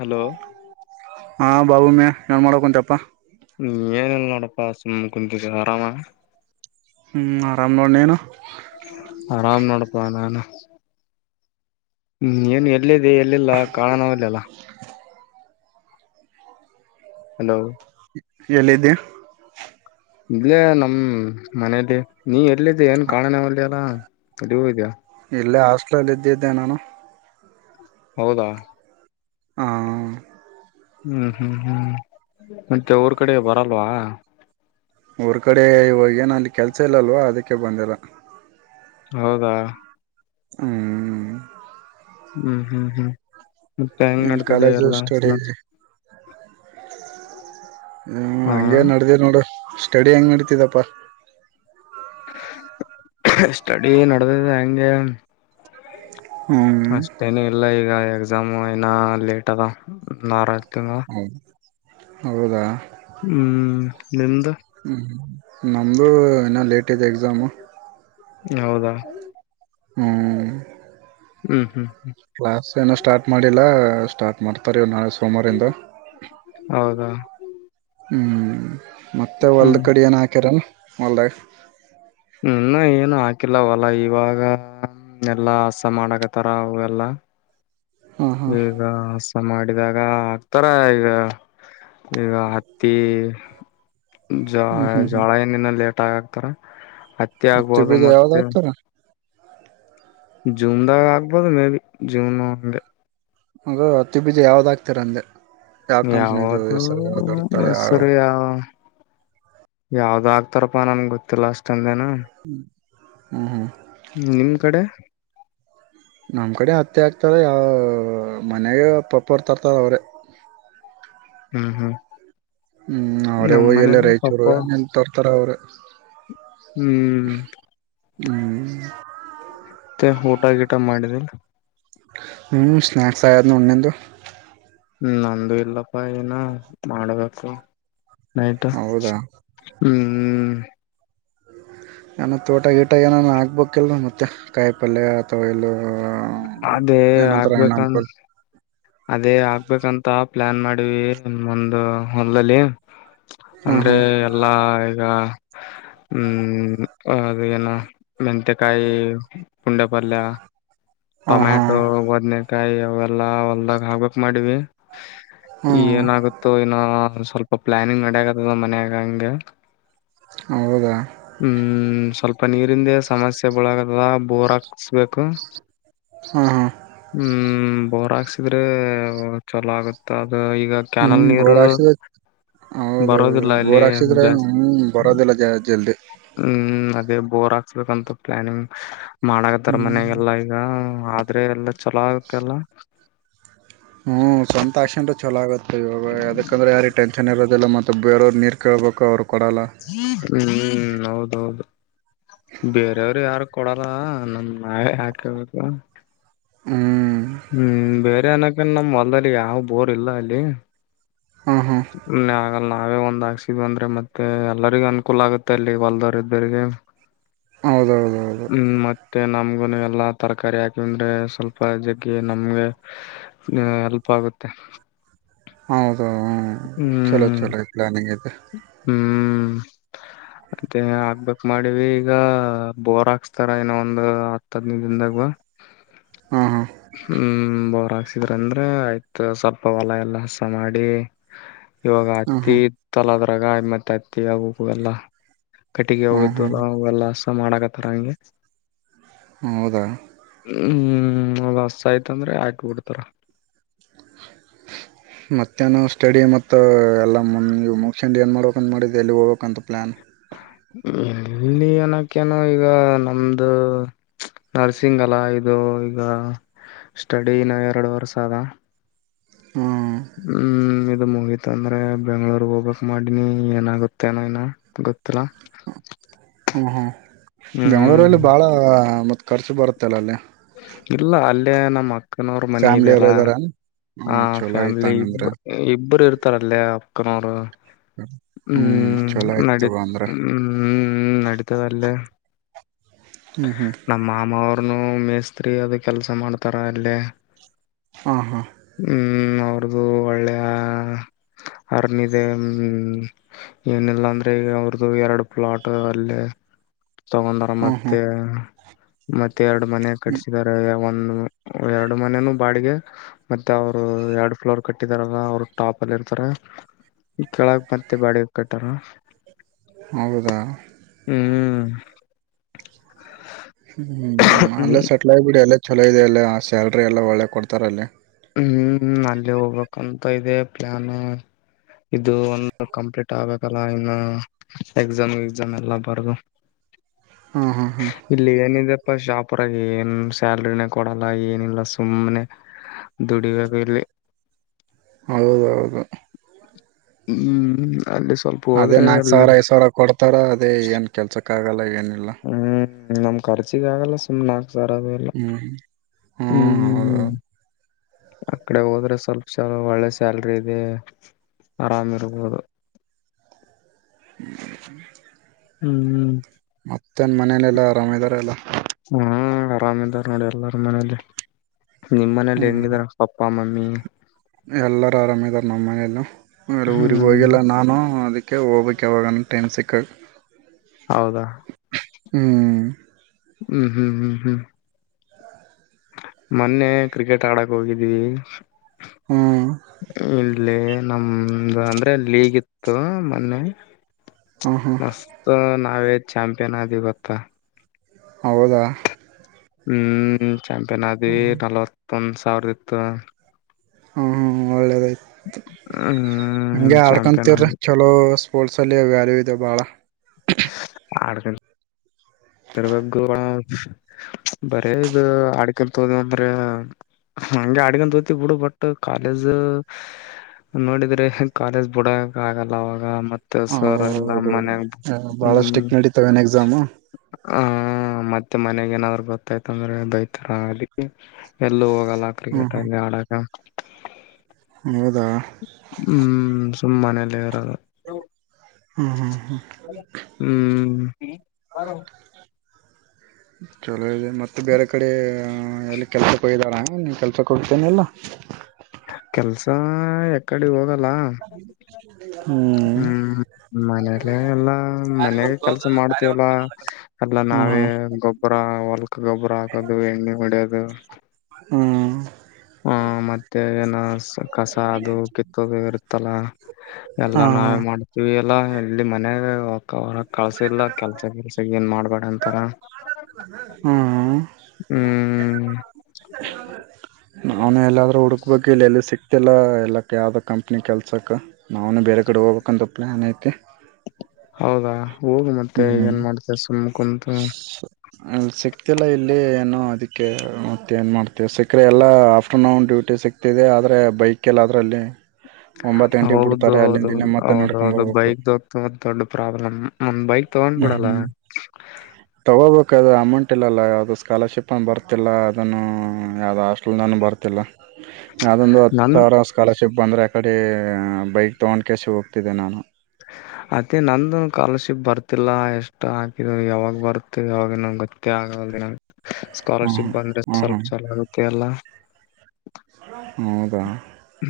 Hello ಹಾ ಬಾಬೂ ಮ್ಯ ಏನ್ ಮಾಡಕ ಚಪ್ಪಾ ಏನಲ್ಲ ನೋಡಪ್ಪಾಸಮ ಕುಚ ಆರಾಮ ಹ್ಮ್ ಆರಾಮ್ ನೋಡ್ೇನು ನಾನ ಹ್ಮ್ ಏನು ಎಲ್ಲಿದೆ ಎಲ್ಲಲ್ಲ ಕಾಣಣಲ್ಲಲ್ಲ ಹಲೋ ಎಲ್ಲಿದ್ದ್ಯಾ ಇಲ್ಲೇ ನಮ ಮನೇಲಿ ನೀ ಅಲ್ಲಿದ್ದ ಏನ್ ಕಾಣೋಣವಲ್ಲಿ ಅಲ್ಲ ಅಡಿ ಹೂ ಇದೆಯಾ ಇಲ್ಲೇ ಹಾಸ್ಟಲ್ಲಿ ಎ್ದ ಇದಿದ್ದೇ ನಾನು ಹೌದಾ ಹ್ಮ ಹ್ಮ್ ಹ್ಮ್ ಹ್ಮ್ ಮತ್ತೆ ಅವ್ರ ಕಡೆ ಬರಲ್ವಾ ಊರ ಕಡೆ ಇ ಹೋಗೇನ ಅಲ್ಲಿ ಕೆಲ್ಸ ಇಲ್ಲಲ್ವೋ ಅದಕ್ಕೆ ಬಂದಿಲ್ಲ ಹೌದಾ ಹ್ಮ್ ಹ್ಮ್ ಹ್ಮ್ ಹ್ಮ್ ಮತ್ತೆ ಹೆಂಗ್ ಇನ್ ನಡ್ತಿದೆ ಕಾಲೇಜು ಎಲ್ಲ ಸ್ಟಡಿ ಹ್ಮ ಹಾ ಹಂಗಗೆ ನಡ್ದ ನೋಡು ಸ್ಟಡಿ ಹೆಂಗ್ ನಡತಿದಪ್ಪಾ ಸ್ಟಡಿ ನ ನ ಭಂಗ [unintelligible] ಹ್ಮ್ ಅಷ್ಟೇನೆ ಎಲ್ಲ ಈಗ ಎಕ್ಸಾಮ್ ಅಐನ ಲೇಟ್ ಅದ ನಾರ ತಿಂಗಳ ಹ್ಮ್ ಹೌದಾ ನಿಂದ ಹ್ಮ್ ನಮ್ದು ಏನ ಲೇಟ್ ಇದೆ ಎಕ್ಸಾಮು ಹೌದಾ ಹ್ಮ್ ಹ್ಮ್ ಹ್ಮ್ ಕ್ಲಾಸ್ ಏನೋ ಸ್ಟಾರ್ಟ್ ಮಾಡಿಲ್ಲ ಸ್ಟಾರ್ಟ್ ಮಾಡ್ತಾರೆ ನಾಳೆ ಸೋಮಾರಿಂದ ಹೌದಾ ಹ್ಮಞೂ ಮತ್ತೆ ಹೊಲ್ದ ಹ್ಮ್ ಕಡೆ ಏನು ಹಾಕ್ಯರ ಮಲ್ದಾಗ ಇನ್ನು ಏನು ಹಾಕಿಲ್ಲವಲ್ಲ ಇವಾಗ ಎಲ್ಲಾ ಹಸ ಮಾಡಕತಾರ ಅವಗೆಲ್ಲ ಹಾ ಹಾ ಈಗ ಹಸ ಮಾಡಿದಾಗ ತರ ಈಗ ಈಗ ಹತ್ತಿ ಜಾ ಹ್ಮ್ ಹ್ಮ್ ಜಾಳ ಏನ ಇ ಲೇಟ್ ಆಗ ತ್ತರ ಹತ್ತೆ ಬಿದ ಯಾವದಾಗತರ ಜುಮದಾಗ ಆಾಗಬೋದು ಮೇ ಬಿ ಜುಮ ಹಗ ಅತ್ತು ಬೀಜ ಯಾವ್ದಾಗ್ತೀರ ಅಂದೆ ಯಾವ ಕಂಪ್ನಿದು ಯಾವದುೂ ಹೆಸರು ಯಾವ್ದ್ ಇರ್ತಾರೆ ಹೆಸರು ಯಾವ ಯಾವ್ದ ಆಗ್ತಾರಪ್ಪಾ ನನ್ಗೆ ಗೊತ್ತಿಲ್ಲ ಅಷ್ಟಂದೆ ಹ ಹ್ಮ್ ಹ್ಮ್ ಹ್ಮ ನಿಮ್ ಕಡೆ ನಮ್ ಕಡೆ ಹತ್ತೆ ಆಗ್ತಾರ ಯಾವ ಮನೆಾಗ ಪಪ್ಪ ಹೊರ್ ತರ್ತಾರ ಅವ್ರೆ ಹ್ಮ್ ಹ್ಮ್ ಹ್ಮ್ ಅವ್ರೇ ನಮ್ ಮನ ಹೋಗಿಯಲ್ಲ ಪಪ್ಪ ರಾಯಚೂರು ನೀನ್ ತೋರ್ತಾರ ಅವ್ರರು ಹ ಹ್ಮ್ ಹ್ಮ್ ಹ ಗಟ ಗಿಟ ಮಾಡಿದಿಲ್ಲ ಹ ಸ್ನ್ಯಕ್ಸ್ ಆಯಾದ ನ್ಣದು ನಂದು ಇಲ್ಲಪ್ಪಾ ಏನ ಮಾಡ್ಬೇಕು ನತಾ ಹೌದಾ ಹ್ಮ್ ಹ್ಮ್ ಏನ ತೋಟ ಗೀಟ ಏನಾನ ಆಗ್ಬೇಕಕ್ಲ್ ಮತ್ತೆ ಕಾಯಿ ಪಲ್ಯ ಅಥವಾ ಇಲ್ಲ ಅದೇ ಏನಂತರ ಹಣ್ಣ ಆಗ್ಬೇಕನ್ ಹಂಪಲ್ ಅದೇ ಆಗ್ಬೇಕಂತ ಪ್ಲಾನ್ ಮಾಡಿವವಿ ಒಂದು ಹೊಲ್ಲ್ಲಿ ಹಾ ಅಂದ್ರೆ ಎಲ್ಲಾ ಈಗ ಹ್ಮ್ ಹ ಮೆಂತೆ ಕಾಯಿ ಪುಂಡ್ಯ ಪಡಲ್ಲ ಹಾ ಹಾ ಹಾ ಟೊಮ್ಯಾಟೊ ಒದ್ನೇ ಕಾಯಿ ಅವೆಲ್ಲಾ ಹೊಲ್ದಾಗ್ ಹಾಬೇಕಕ್ ಮಾಡವಿ ಹ್ಮ ಏನಾಗುತ್ತೋ ಇನ್ನ ಒ ಸ್ವಲ್ಪ ಪ್ಲಾನಿಂಗ್ ಅಡಗತದ ಮನ್ಯಾಗ ಹಂಗೆ ಹೌದಾ ಹ್ಮ್ ಸ್ವಲ್ಪ ಪ್ಪ ನೀರಿಂದ ಸಮಸ್ಯೆ ಬಳಗದ ಬೋರ್ ಹಾಕ್ಸ್ಬೇಕು ಹಾ ಹಾ ಹ್ಮ್ ಬರ ಚಲೋ ಆಗುತ್ತ ಅದು ಈಗ ಕ್ಯಾನಲ್ ಹ್ಮ್ ನೀರು ಬೋರ್ ಹಾಕ್ಸಿದ್ರ ಹೌದೌದು ಬರೋದಿಲ್ಲ ಇಲ್ಲಿ ಬೋರ್ ಹಾಕ್ಸಿದ್ರೆ ಜಾಸ್ತಿ ಹ್ಮ ಬರೋದಿಲ್ಲ ಜಲ್ದಿ ಹ್ಮ್ ಅದೇ ಬೋರ್ ಹಾಕ್ಸ್ಬೇಕಂತ ಪ್ಲಾನಿಂಗ್ ಮಾಡಕತ್ತಾ ಹ್ಮ್ ಮನೆಗೆಲ್ಲ ಈಗ ಆದ್ರೆ ಎಲ್ಲ ಚಲೋ ಆಗತ್ತೆಲ್ಲ ಗ ಅದಕಂದ್ರ ಯಾರಿ ಟನ್ ಇರತ್ತೆ ಇದೆಲ್ಲ ಮತ್ತೆ ಬೇರವರು ನೀರ್ ಕೇೇಳಬೇಕು ಅವ್ರರು ಹ್ಮ್ ಹೌದು ಹೌದು ಬೇರೆಯವರು ಯಾರು ಕೊಡಲ್ಲ ನಮ್ ನೆ ಯಾಕೆಬೇಕದು ಹ್ಮ್ ಹ್ಮ್ ಬೇರೆ ಏನ ನಮ್ ಹೊಲ್ದಲ್ಲಿ ಯಾವ್ ಬೋರ್ ಇಲ್ಲ ಅಲ್ಲಿ ಹಾಂ ಹಾಂ ನಾಗ. ನಾವೇ ಒಂದ್ ಆಾಕ್ಸಿದ್ ಅಂದ್ರೆ ಮತ್ತೆ ಎಲ್ಲರಿಗೂ ಅನುಕೂಲ ಆಗುತ್ತೆ ಅಲ್ಲಿ ಬಲ್ದವರು ಇದ್ದರಿಗೆ. ಹೌದೌದೌದು ಹ್ಮ್ ಮತ್ತೆ ನಮ್ಗೆ. ಎಲ್ಲಾ ತರಕಾರಿ ಹಾಕಿದ್ರೆ ಸ್ವಲ್ಪ ಜಗ್ಗ ನಮ್ಗೆ ಹೆಲ್ಪ್ ಆಗುತ್ತೆ. ಹೌ. ಹ ಹ್ಮ್ ಚಲೋ ಚಲೋ ಇಕ್್ಲಾನಿಂಗ ಇದು. ಹ್ಮ್ ಮತ್ತೆ ಹಾಕ್ಬೇಕಕ್ ಮಾಡಿವ ಈಗ ಬೋರ್ ಹಾಕ್ಸ್ತಾರ ಏನೋ ಒಂದು್ ಹತ್ ಹದ್ನೈ ದನ್ದಾಗ. ಹಾಂ ಹಾಂ ಹ್ಮ್ ಬರ. ಹಸಿದ್ರ ಅಂದ್ರೆ ಆಯ್ತ ಸ್ವಲ್ಪ ಹೊಲ ಎಲ್ಲ ಹಸ ಮಾಡಿ. ಇವಾಗ ಹತಿ ಹಾಂ ತಲದ್ರ. ಗಾಯಿ ಮತ್ತೆ ಹತ್ತ ಆಗು ಎಲ್ಲ. ಕಟ್ಟಿಗೆ ಹಾಂ ಹ್ಞೂ ಹ್ಞೂ ಹೋಗಿದ್ದುಲ್ಲಲ್ಲ. ಸ ಮಾಡಕತ್ತಾರ ಹಂಗೆ. ಹೌದ. ಹ್ಮ್ ಅದು ಹಸ ಆಯ್ತಂದ್ರೆ ಆಯಕಬ ಬಿಡ್ತಾರ. ಮತ್ತ್ಯಾನ ಸ್ಟಡಿ ಮ ಎಲ್ಲ ಇವು ಮುಗಸಂಡಿ ಏನ್ ಮಾಡ್ಬೇಕಂತ ಮಾಡಿದ್ದ ಎಲ್ಲಿ ಹೋಗ್ಬೇಕಂತ ಪ್ಲ್ಲಾನ್. ಇಲ್ಲಿ ಏನಕ್ಕೇನೋ ಈಗ ನಮ್ದು ನರ್ಸಿಂಗ್ ಅಲ್ಲ ಇದು ಈಗ ಸ್ಟಡಿನ ಎರಡು ವರ್ಷ ಅದ. ಹ್ಞೂ ಹ್ಮ್. ಮುಗೀತ ಅಂದ್ರೆ ಬೆಂಗ್ಳೂರ್ ಹೋಗ್ಬೇಕಕ್ ಮಾಡಿನಿ ಏನಾಗತ್ತೇನೋ ನ ಗೊತ್ತಿಲ್ಲಾ. ಹಾ ಹಾ. ಹ್ಮ್ ಬೆಂಗಳೂರಲ್ಲಿ ಬಾಳ ಮತ್ತ. ಖರ್ಚು ಬರುತ್ತಲ್ಲ ಅಲ್ಲೇ. ಇಲ್ಲ ಅಲ್ಲೇ ನಮ್ಮ ಅಕ್ಕ. ಅಕ್ಕನವ್ರ ಮನೆ ಫ್ಯಾಮ್ಲಿ ಎಲ್ಲ ಇದೆಯಲ್ಲ ಇದ್ದಾರ ಆ ಹ್ಮ ಚಲೋ ಆಯ್ತ ಫ್ಯಾಮಿಲಿ ಇ ಹಂಗಂದ್ರ ಇಬ್ಬರು ಇರ್ತ. ಥರಲ್ಲ ಅಕ್ಕನವರು. ಹ್ಮ್ ಚಲೋ ಆಯ್ತ ನ ತಗೋ ಅಂದ್ರ ಹ್ಮ್್ಮ್ಮ ನತದಲ್ಲ. ಹ್ಮ್ ಹ್ಮ್ ನಮ್ಮ ಮಾಮ ಅವರು. ಅವ್ರನು ಮೇಸ್ತ್ರಿ ಅದು ಕೆಲಸ ಮಾಡ್ತಾರ ಅಲ್ಲೇ. ಹಾ ಹಾ. ಹ್ಮ್ ಅವ್ರದುು ಒಳ್ಳೆಯ ಅರ್ನ್ ಇದೆ ಹ್ಮ ಏನಿಲ್ಲ ಅಂದ್ರೆ ಅವ್ರದುು ಎರಡು ಪ್ಲಾಟ್ ಅಲ್ಲೇ. ತಗೊಂಡರ ಹ್ಮ್ ಮತ್ತೆ. ಹ್ಮ್ ಮತ್ತೆ. ಎರಡು ಮನೆ ಕಟ್ಟಿಸಿದ್ದಾರೆ. ಒ ಎರಡು ಮನನುೂ ಬಾಡಿಗೆ ಮತ್ತೆ ಅವ್ರು ಎರಡು ಫ್ಲೋರ್ ಕಟ್ಟಿದಾರಲ್ಲ ಅವರು ಟಾಪ್ ಅಲ್ಲಿ ಇರ್ತಾರ ಕೆಳಗ್ ಮತ್ತೆ ಬಾಡಿಗೆ ಕಟ್ಟಾರ. ಹರದ. [inaudible] ಹ್ಮ್ ಹ್ಮ್ ಅಲ್ಲ ಸೆಟ್ಲ ಆಗಬಿಡಿ ಅಲ್ಲ ಚಛಲೋ ಇದೆ ಅಲ್ಲ ಆ ಸ್ಯಾಲ್ರಿ ಎಲ್ಲ ಒಳ್ಳೆ ಕೊಡ್ತಾರಲ್ಲಿ ಹ್ಮ್ ಅಲ್ಲಿ ಹೋಗ್ಬೇಕಂತ ಇದೆ ಪ್ಲಾನ್ ಇದು ಒಂದು ಕಂಪ್ಲೀಟ್ ಆಗ್ಬೇಕಲ್ಲ ಇನ್ನು ಎಕ್ಸಾಮ್ ಎಕ್ಸಾಮ್ ಎಲ್ಲಾ ಬಾರದು ಹಾ ಹಾ ಹಾ ಶಾಪರಾಗ ಏನ್ ಸ್ಯಾಲ್ರಿಿನ ಕೊಡಲ್ಲ ಏನಿಲ್ಲ ಸುಮ್ಮ್ನೆ ದುಡಿುವಾಗಲೆ ಹೌದು ಹೌದು ಹ್ಮ್ ಸ್ವಲ್ಪ ಅದೇ ಹೋದ್ರೆ ನಾಕ್ ಅಲ್ಲಿ ಸಾವಿರ ಐದ್ ಸಾವಿರ ಕೊಡ್ತಾರ ಅದೇ ಏನ್ ಕೆಲ್ಸಕ್ಕೆ ಕಾಗಾಲಯನ್ನು ಲ್ಲ ಹ್ಮ್ ನಮ್ ಖರ್ಚಗಲ್ಲ ಸುಮ್ ಸರ ಅದೇಲ್ಲ ಹ್ಮ್ ಹ್ಮ್ ಹ್ಮ ಹ್ಮ್ ಅ ಕಡೆ ಹೋದ್ರೆ ಸ್ವಲ್ಪ ಸಲ ಒಳ್ಳೆ ಸ್ಯಾಲ್ರಿ ಇದೆ ಆರಾಮಿರ್ಬೋದು [inaudible] ಹ್ಮ್ ಹ್ಮ್ ಮತ್ತೇನ್ ಮನೇಲೆಲ್ಲ ಆರಾಮ್ ಇದ್ದಾರ ಎಲ್ಲ ಆರಾಮ್ಾರ ನೋಡಿ ಎಲ್ಲಾರ ಮನೇೆಯಲ್ಲಿ ನಿಮ್ಮ್ ಮನೇಲಿ ಹೆಂಗಿದಾರ ಅಪ್ಪ ಮಮ್ಮಿ ಎಲ್ಲರ ಆರಾಮ್ ಇದಾರ ನಮ್ಮ ಮನಲ್ಲ ಊರಿರಿಗೆ ಹ್ಮ್ ಹೋಗಲ್ಲ ನಾನು ಅದಕ್ಕೆ ಹೋಗ್ಕ್ ಯಾವಾಗ ಟೈಮ್ ಸಿಕ್ ಕೆ ಹೌದಾ ಹ್ಮ್ ಹ್ಮ್ ಹ್ಮ್ ಹ್ಮ್ ಹ್ಮ್ ಮೊನ್ನೆ ಕ್ರಿಕೆಟ್ ಆಡಕ್ ಹೋಗಿದ್ವಿ ಹ್ಮ್ [inaudible] ಅಲ್ಲಿ ನಮ್ದ ಅಂದ್ರೆಲ್ಲಿ ಲೀಗಿತ್ತು ಮೊನ್ನೆ ಹ್ಮ್ ಹ್ಮ್ ಮಸ್ತ ನಾವ ಚಾಂಪಿಯನ್ ಆದವಿ ಗೊತ್ತಾ ಹೌದಾ ಹ್ಮ್ ಚಾಂಪಿಯನ್ ಅಡಿವಿ ನಲವತ್ ಒಂದು ಸಾವಿರ ಇತ್ತು ಹ್ಮ ಹ್ಮ ಒಳ್ಳೇದ ಹ್ಮ್ ಹಂಗೆ ಚಾಂಪಿಯನ್ ಆಡ್ಕೊಂತರ ಆದ್ವಿ ಚಲೋ ಸ್ಪೋರ್ಟ್ಸಲ್ಲಿ ವ್ಯಾಲ್ಯೂ ಇದೆ ಭಾಳ ಆಕ ತವ ಬರೇ ಇದು ಆಡ್ಕನ್ ತೋದ ಅಂದ್ರ ಹಂಗೆ ಆಡ್ಕ ತೋತ ಬಿಡು ಬಟ್ ಕಾಲೇಜ್ ನೋಡಿದ್ರೆ ಕಾಲೇಜ್ ಬಿಡಕ ಆಗಲ್ಲ ಅವಾಗ ಮತ್ತೆ ಹ ಸರ್ ಎಲ್ಲ ಹೌದ ಮನ್ಯಾಗ ಬಾಳ ಸ್ಟಿಕ್ ನಡತವ ಏನ್ ಎಕ್ಸಾಮ್ ಹ ಮತ್ತೆ ಮನೆಾಗ ಏನಾದ್ರು ಗೊತ್ತಾಯ್ತ ಅಂದ್ರೆ ದೈತಾರ ಅಲ್ಲಿ ಎಲ್ಲೂ ಹೋಗಲ್ಲ ಹ್ಮ್ ಕ್ರಿಕೆಟ್ ಅಲ್ಲಿ ಆಡಕ ಹ್ಮ್ ಹೌದಾ ಹ್ಮ್ ತುಂಬ ಮನಲ್ಲ ಇರಲ್ಲ ಹ್ಮ್ ಹ್ಮ್ ಹ್ಮ್ ಹ್ಮ್ ಚಲ ಮತ್ತೆ ಬೇರೆ ಕಡೆ ಎಲ್ಲಿ ಕೆಲಸಕ್ಕೆ ಹೋಗ್ದಾರ ನೀನ್ ಕೆಲಸ ಕೊಡ್ತೇನೆಲ್ಲ ಕೆಲ್ಸ ಯಕಡೆ ಹೋಗಲ್ಲ ಅ ಹ್ಮ್ ಮನೇಲೆ ಎಲ್ಲಾ ಮನಾಗ ಕೆಲ್ಸ ಮಾಡ್ತೀವಲ್ಲ ಎಲ್ಲ ಹ್ಮ್ ನಾವೇ ಹ್ಮ್ ಗೊಬ್ಬರ ಹೊಲ್ಕ್ ಗೊಬ್ಬರ ಹಾಕೋದು ಎಣ್ಣೆ ಹೊಡ್ಯೋದು ಹ್ಮ್ ಹ ಮತ್ತೆ ಏನ ಕಸ ಅದು ಕಿತ್ತೋದು ಇರುತ್ತಲ್ಲ ಹಾ ಎಲ್ಲಾ ನಾವೇ ಮಾಡ್ತೀವಿ ಎಲ್ಲ ಎಲ್ಲಿ ಮನ ಹೊರ ಕಳ್ಸಿಲ್ಲ ಕೆಲ್ಸ ಕೆಲ್ಸ ಏನ್ ಮಾಡ್ಬೇಡ ಅಂತಾರ ಹ್ಮ್ ಹ್ಮ್ ಅವ್ನು ಎಲ್ಲಾದರೂ ಹುಡುಕ್ಬೇಕು ಇಲ್ಲೆಲ್ಲಿ ಸಿಕ್ ಇತ್ತಲ್ಲ ಎಲ್ಲಕ್ಕೆ ಯಾವ್ದ ಕಂಪ್ನಿ ಕೆಲ್ಸಕ್ಕೆ ನಾವುನು ಬೇರೆ ಕಡೆ ಹೋಗ್ಬೇಕಕ್ಂತ ಪ್ಲ್ಯಾನ್ ಐತೆತಿ ಹೌದಾ ಹೋಗ ಮತ್ತೆ ಹ್ಮ್ ಏನ್ ಮಾಡ್ತ ಸುಮ್ ಕುಂತು ಅಲ್ಲಿ ಸಿಕ್ತಿಲ್ಲ ಇಲ್ಲಿ ಏನುೋ ಅದಕ್ಕೆ ಮತ್ತ ಏನ್ ಮಾಡ್ತವಿ ಸಿಕ್ಕರೆೆ ಎಲ್ಲ ಆಫ್ಟರ್ನೂನ್ ಡ್ಯೂಟಿ ಸಿಕ್ತಿದೆ ಆದರೆ ಬೈಕ ಎಲ್ಲ ಅದ್ರಲ್ಲಿ ಹೌದ ಹೌದು ಮತ್ತೆ ನಡ್ಕೊಂಡ್ ಹೌದೌದು ಬರ್ಬೇಕು ಬೈಕ್ ದ ದೊಡ್ಡ ಪ್ರಾಬ್ಲಮ್ಂದ್ ಬೈಕ್ ತಗೊಂಡ್ ಹ್ಮ್ ಬಿಡಲ್ಲ ಹ್ಮ್ ತಗ ದು ಅಮೌಂಟ್ ಇಲ್ಲಲ್ಲ ಯಾವವು ಸ್ಕಾಲರ್ಶಿಪ್ ಅ ಬರ್ತಿಲ್ಲ ಅದನ್ನು ಯಾವ ಟಲ್ ನಾನು ಬರ್ತಿಲ್ಲ ಯಾವುದೊಂದು ನನ್ ಥರ ಸ್ಕಾಲರ್ಶಿಪ್ ಬಂದರೆ ಕಡೆ ಬೈಕ್ ತೊಗೊಂಡ್ ಕಸ ಹೋಗ್ತಿದ್ದೆ ನಾನು ಅತ್ತೇ ನಂದಂದು ಸ್ಕಾಲರ್ಶಿಪ್ ಬರ್ತಿಲ್ಲ ಎಷ್ಟ ಹಾಕಿದ್ರು ಯಾವಾಗ ಬರುತ ಯಾವಾಗ ಗೊತ್ತೇ ಆಗ ದಿನ ಹ್ಞೂ ಸ್ಕಾಲರ್ಶಿಪ್ ಬಂದ್ರೆ ಹ್ಞೂ ಹ್ಞೂ ಸ್ವಲ್ಪ ಚಲ ಆಗತ್ತೆ ಅಲ್ಲ ಹೌದಾ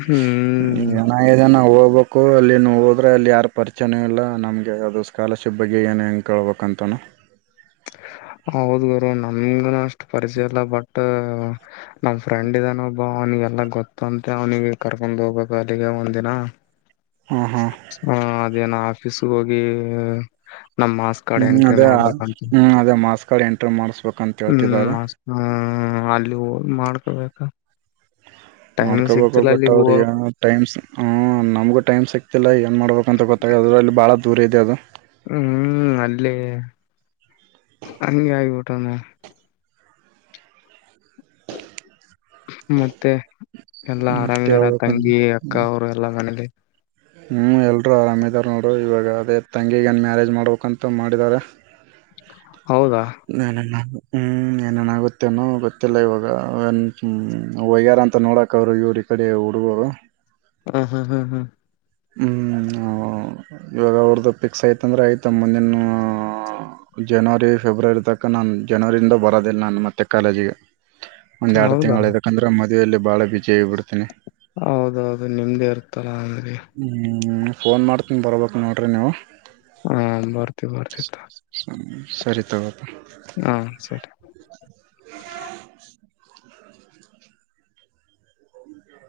ಹ್ಮ್ ಜನ ಜನ ಹೋಗಬ ಕೋ ಅಲ್ಲಿನ ಹೋದ್ರರೆ ಅಲ್ಲಿ ಯಾರು ಪರಿಚಯನವೂ ಇಲ್ಲ ನಮಗೆ ಅದು ಸ್ಕಾಲರ್ಶಿಪ್ ಬಗ್ಗೆ ಏನು ಹೆಂಗೆ ಕೇಳ್ಬೇಕಂತನ ಹೌದ್ ಗರು ನಮಗ ಅಷ್ಟು ಪರಿಚಯ ಇಲ್ಲ ಬಟ್ ನಮ ಫ್ರೆಂಡ್ ಇದ್ದಾನ ಒಬ್ಬ ಅವನಿಗೆಲ್ಲ ಗೊತ್ತಂತೆ ಅವ್ನಿಗೆ ಕರ್ಕೊಂಡ್ ಹೋಗ್ಬೇಕು ಅಲ್ಲಿಗೆ ಒಂದಿನ ಹ್ಮ್ ಹ್ಮ್ ಹಾ ಅದೇನ ಎಸ್ ಹೋಗಿ ನಮ್ ಮಾಸ್ ಕಾರ್ಡ್ ಹ್ಮ್ ಎಂಟ್ರಿ ಅದೇ ಮಾಡ್ಬೇಕಂತ ಹ್ಮ್ ಅದೇ ಮಾರ್ಸ್ ಕಾರ್ಡ್ ಎಂಟ್ರಿ ಮಾಡ್ಸ್ಬೇಕಂತ ಹ್ಮ್ ಹೇಳ್ತಿದ್ದಾರೆ. ಮಸ್ತ್ ಹ್ಮ್ ಅಲ್ಲಿ ಹೋಗ ಮಾಡ್ಕೊಬೇಕ. ಟೈಮ್ ಮಾಡ್ಕೋಬೇಕು, ಸಿಗ್ತಿಲ್ಲ ಬಟ್ ಅಲ್ಲಿಗ್ ಅವ್ರ ಹೋಗಕ್ ಟೈಮ್, ಹು ನಮ್ಗು ಟೈಮ್ ಸಿಕ್ತಿಲ್ಲಾ ಏನ್ ಮಾಡ್ಬೇಕು ಅಂತ ಗೊತ್ತಾಗದ್ರ ಅಲ್ಲಿ ಬಾಳ ದೂರ ಇದೆ ಅದು. ಹ್ಮ್ ಅಲ್ಲೇ ಹಂಗೆ ಆಗ್ಬುಟ್ಟದೆ. ಮತ್ತೆ ಎಲ್ಲಾ ಮತ್ತೆ ಆರಾಮಿದಾರ ಹೇಳ್ಬೇಕ ತಂಗಿ, ಅಕ್ಕ ಅವರು ಎಲ್ಲಾ ಮನೇಲಿ? ಹ್ಮ್ ಎಲ್ರು ಆರಾಮದಾರ್ ನೋಡರು ಇವಾಗ ಅದೇ ತಂಗಿಗೆನ್ ಮ್ಯಾರೇಜ್ ಮಾಡ್ಬೇಕಕ್ಂತ ಮಾಡಿದಾರೆ. ಹೌದಾ ನ ನ ನ ಹ್ಮ್ ಏನೇನಾಗುತ್ತೇನೋ ಗೊತ್ತಿಲ್ಲ ಇವಾಗ ವಯ್ಯಾರ ಅಂತ ನೋಡಕ ಅವರು ಇವರು ಈ ಕಡೆ ಹುಡುಗರು. ಹ್ಮ್ ಹ್ಮ್ ಹ್ಮ್ ಹ್ಮ್ ಹ್ಮ್ ಹಾ ಇವಾಗ ಅವ್ರದ್ದು ಫಿಕ್ಸ್ ಯ್ತಂದ್ರೆ ಆಯ್ತ ಮುಂದಿನ ಅ ಅ ಜನವರಿ ಫೆಬ್ರವರಿ ತಕ ನಾನು ಜನವರಿಯಿಂದ ಬರೋದಿಲ್ಲ ನಾನು ಮತ್ತೆ ಕಾಲೇಜಿಗೆ. ಒಂದ್ ಎರಡು ಹೌದಾ ತಿಂಗಳು ಇದುಕ್ಕಂದ್ರೆ ಮತ್ ಇದ್ರಲ್ಲಿ ಬಾಳ [inaudible] ಬಿಡ್ತೀನಿ. ಹೌದೌದು ನಿಮ್ದೇ. [inaudible] ಹೂಂ ಫೋನ್ ಮಾಡ್ತೀನಿ ಬರಬೇಕು ನೋಡಿರಿ ನೀವು. ಹಾ ಬರ್ತಿವಿ ಬರ್ತಿವಿ ತಾ. ಸರಿ ತಗೋಪ್ಪಾ. ಹಾ ಸರಿ.